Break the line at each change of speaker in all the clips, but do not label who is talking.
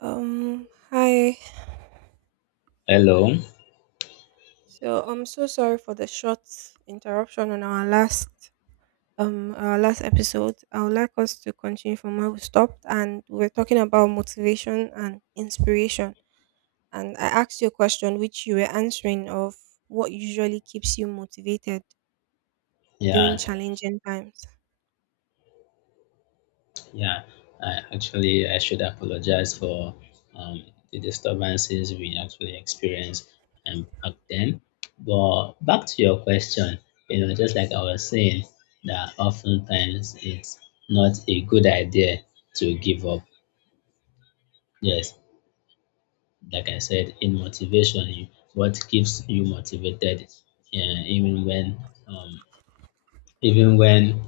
Hi.
Hello.
So I'm so sorry for the short interruption on our last episode. I would like us to continue from where we stopped, and we were talking about motivation and inspiration. And I asked you a question which you were answering, of what usually keeps you motivated
Yeah,
during challenging times.
yeah. I should apologize for um, the disturbances we actually experienced back then. But back to your question, you know, just like I was saying, that oftentimes it's not a good idea to give up. Yes, like I said, in motivation, what keeps you motivated, even when um, even when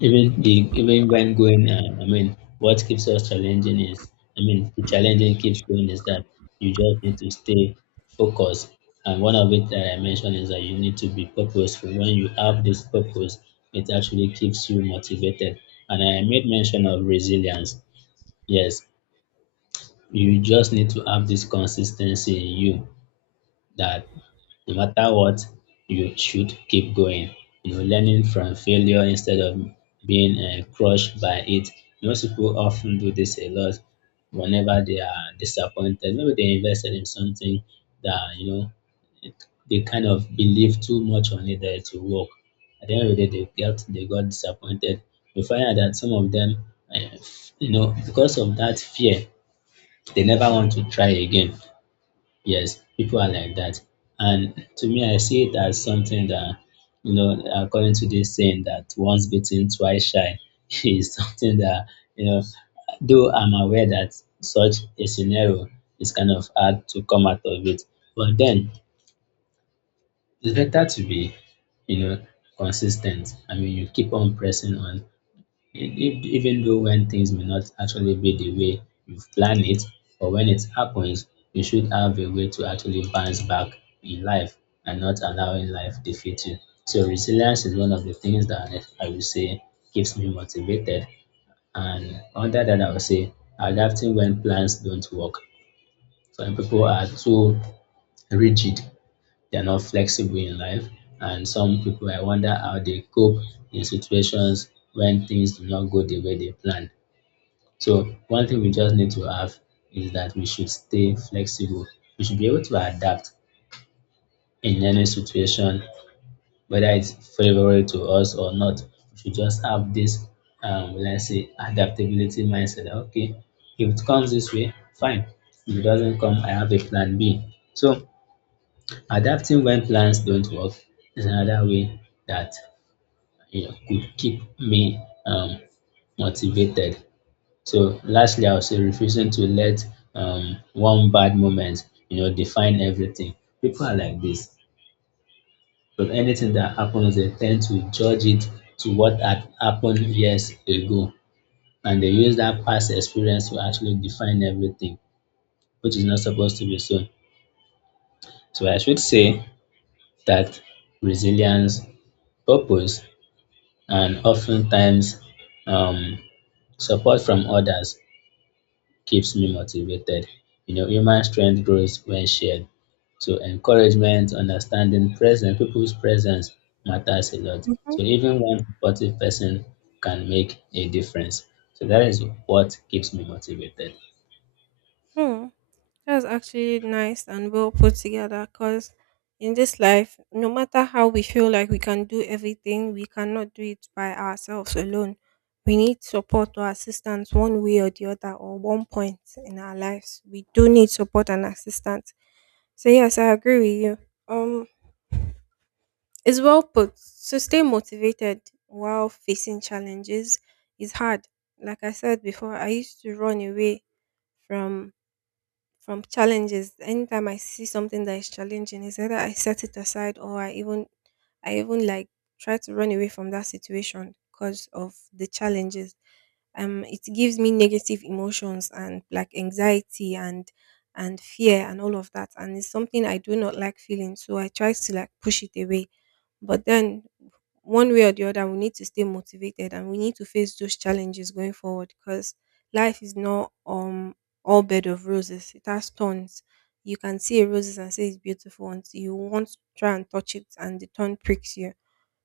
Even the even when going, what keeps us challenging is, I mean, the challenging keeps going is that you just need to stay focused. And one of it that I mentioned is that you need to be purposeful. When you have this purpose, it actually keeps you motivated. And I made mention of resilience. Yes, you just need to have this consistency in you that no matter what, you should keep going. You know, learning from failure instead of being crushed by it. Most people often do this a lot whenever they are disappointed. Maybe they invested in something that you know they kind of believe too much on it that it will work. At the end of the day, they got disappointed. You find out that some of them, you know, because of that fear, they never want to try again. Yes, people are like that. And to me, I see it as something that, you know, according to this saying that once bitten, twice shy is something that, you know, though I'm aware that such a scenario is kind of hard to come out of it. But then it's better to be, you know, consistent. I mean, you keep on pressing on even though when things may not actually be the way you've planned it or when it happens, you should have a way to actually bounce back in life and not allowing life defeat you. So resilience is one of the things that I would say keeps me motivated. And under that I would say adapting when plans don't work. Some people are too rigid, they're not flexible in life, and some people I wonder how they cope in situations when things do not go the way they plan. So one thing we just need to have is that we should stay flexible. We should be able to adapt in any situation, whether it's favorable to us or not. We should just have this, let's say, adaptability mindset. Okay, if it comes this way, fine. If it doesn't come, I have a plan B. So adapting when plans don't work is another way that you know could keep me motivated. So lastly, I would say refusing to let one bad moment, you know, define everything. People are like this. But anything that happens, they tend to judge it to what had happened years ago, and they use that past experience to actually define everything, which is not supposed to be so. So I should say that resilience, purpose, and oftentimes um, support from others keeps me motivated. You know, human strength grows when shared. So encouragement, understanding, presence, people's presence matters a lot. So even one supportive person can make a difference. So that is what keeps me motivated.
Mhm. That's actually nice and well put together, because in this life, no matter how we feel like we can do everything, we cannot do it by ourselves alone. We need support or assistance one way or the other, or one point in our lives. We do need support and assistance. So, yes, I agree with you. Um, it's well put. So, stay motivated while facing challenges is hard. Like I said before, I used to run away from from challenges. Anytime I see something that is challenging, it's either I set it aside or I even like try to run away from that situation because of the challenges. It gives me negative emotions and like anxiety and fear and all of that, and it's something I do not like feeling. So I try to like push it away, but then one way or the other, we need to stay motivated and we need to face those challenges going forward, because life is not all bed of roses. It has thorns. You can see a roses and say it's beautiful until you want to try and touch it and the thorn pricks you.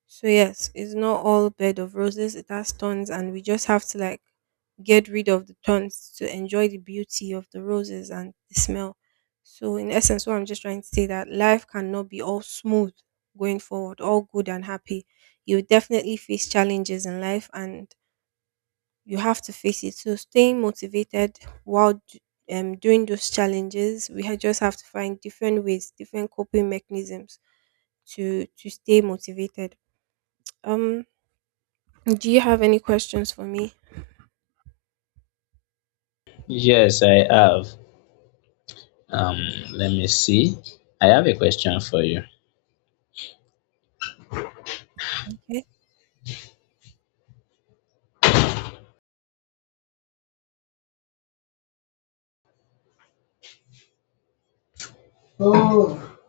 So yes, it's not all bed of roses. It has thorns, and we just have to like get rid of the thorns to enjoy the beauty of the roses and the smell. So in essence, what I'm just trying to say that life cannot be all smooth going forward, all good and happy. You definitely face challenges in life, and you have to face it. So staying motivated while doing those challenges, we just have to find different ways, different coping mechanisms to stay motivated. Um, do you have any questions for me?
Yes, I have. Um, let me see. I have a question for you.
Okay.
Oh.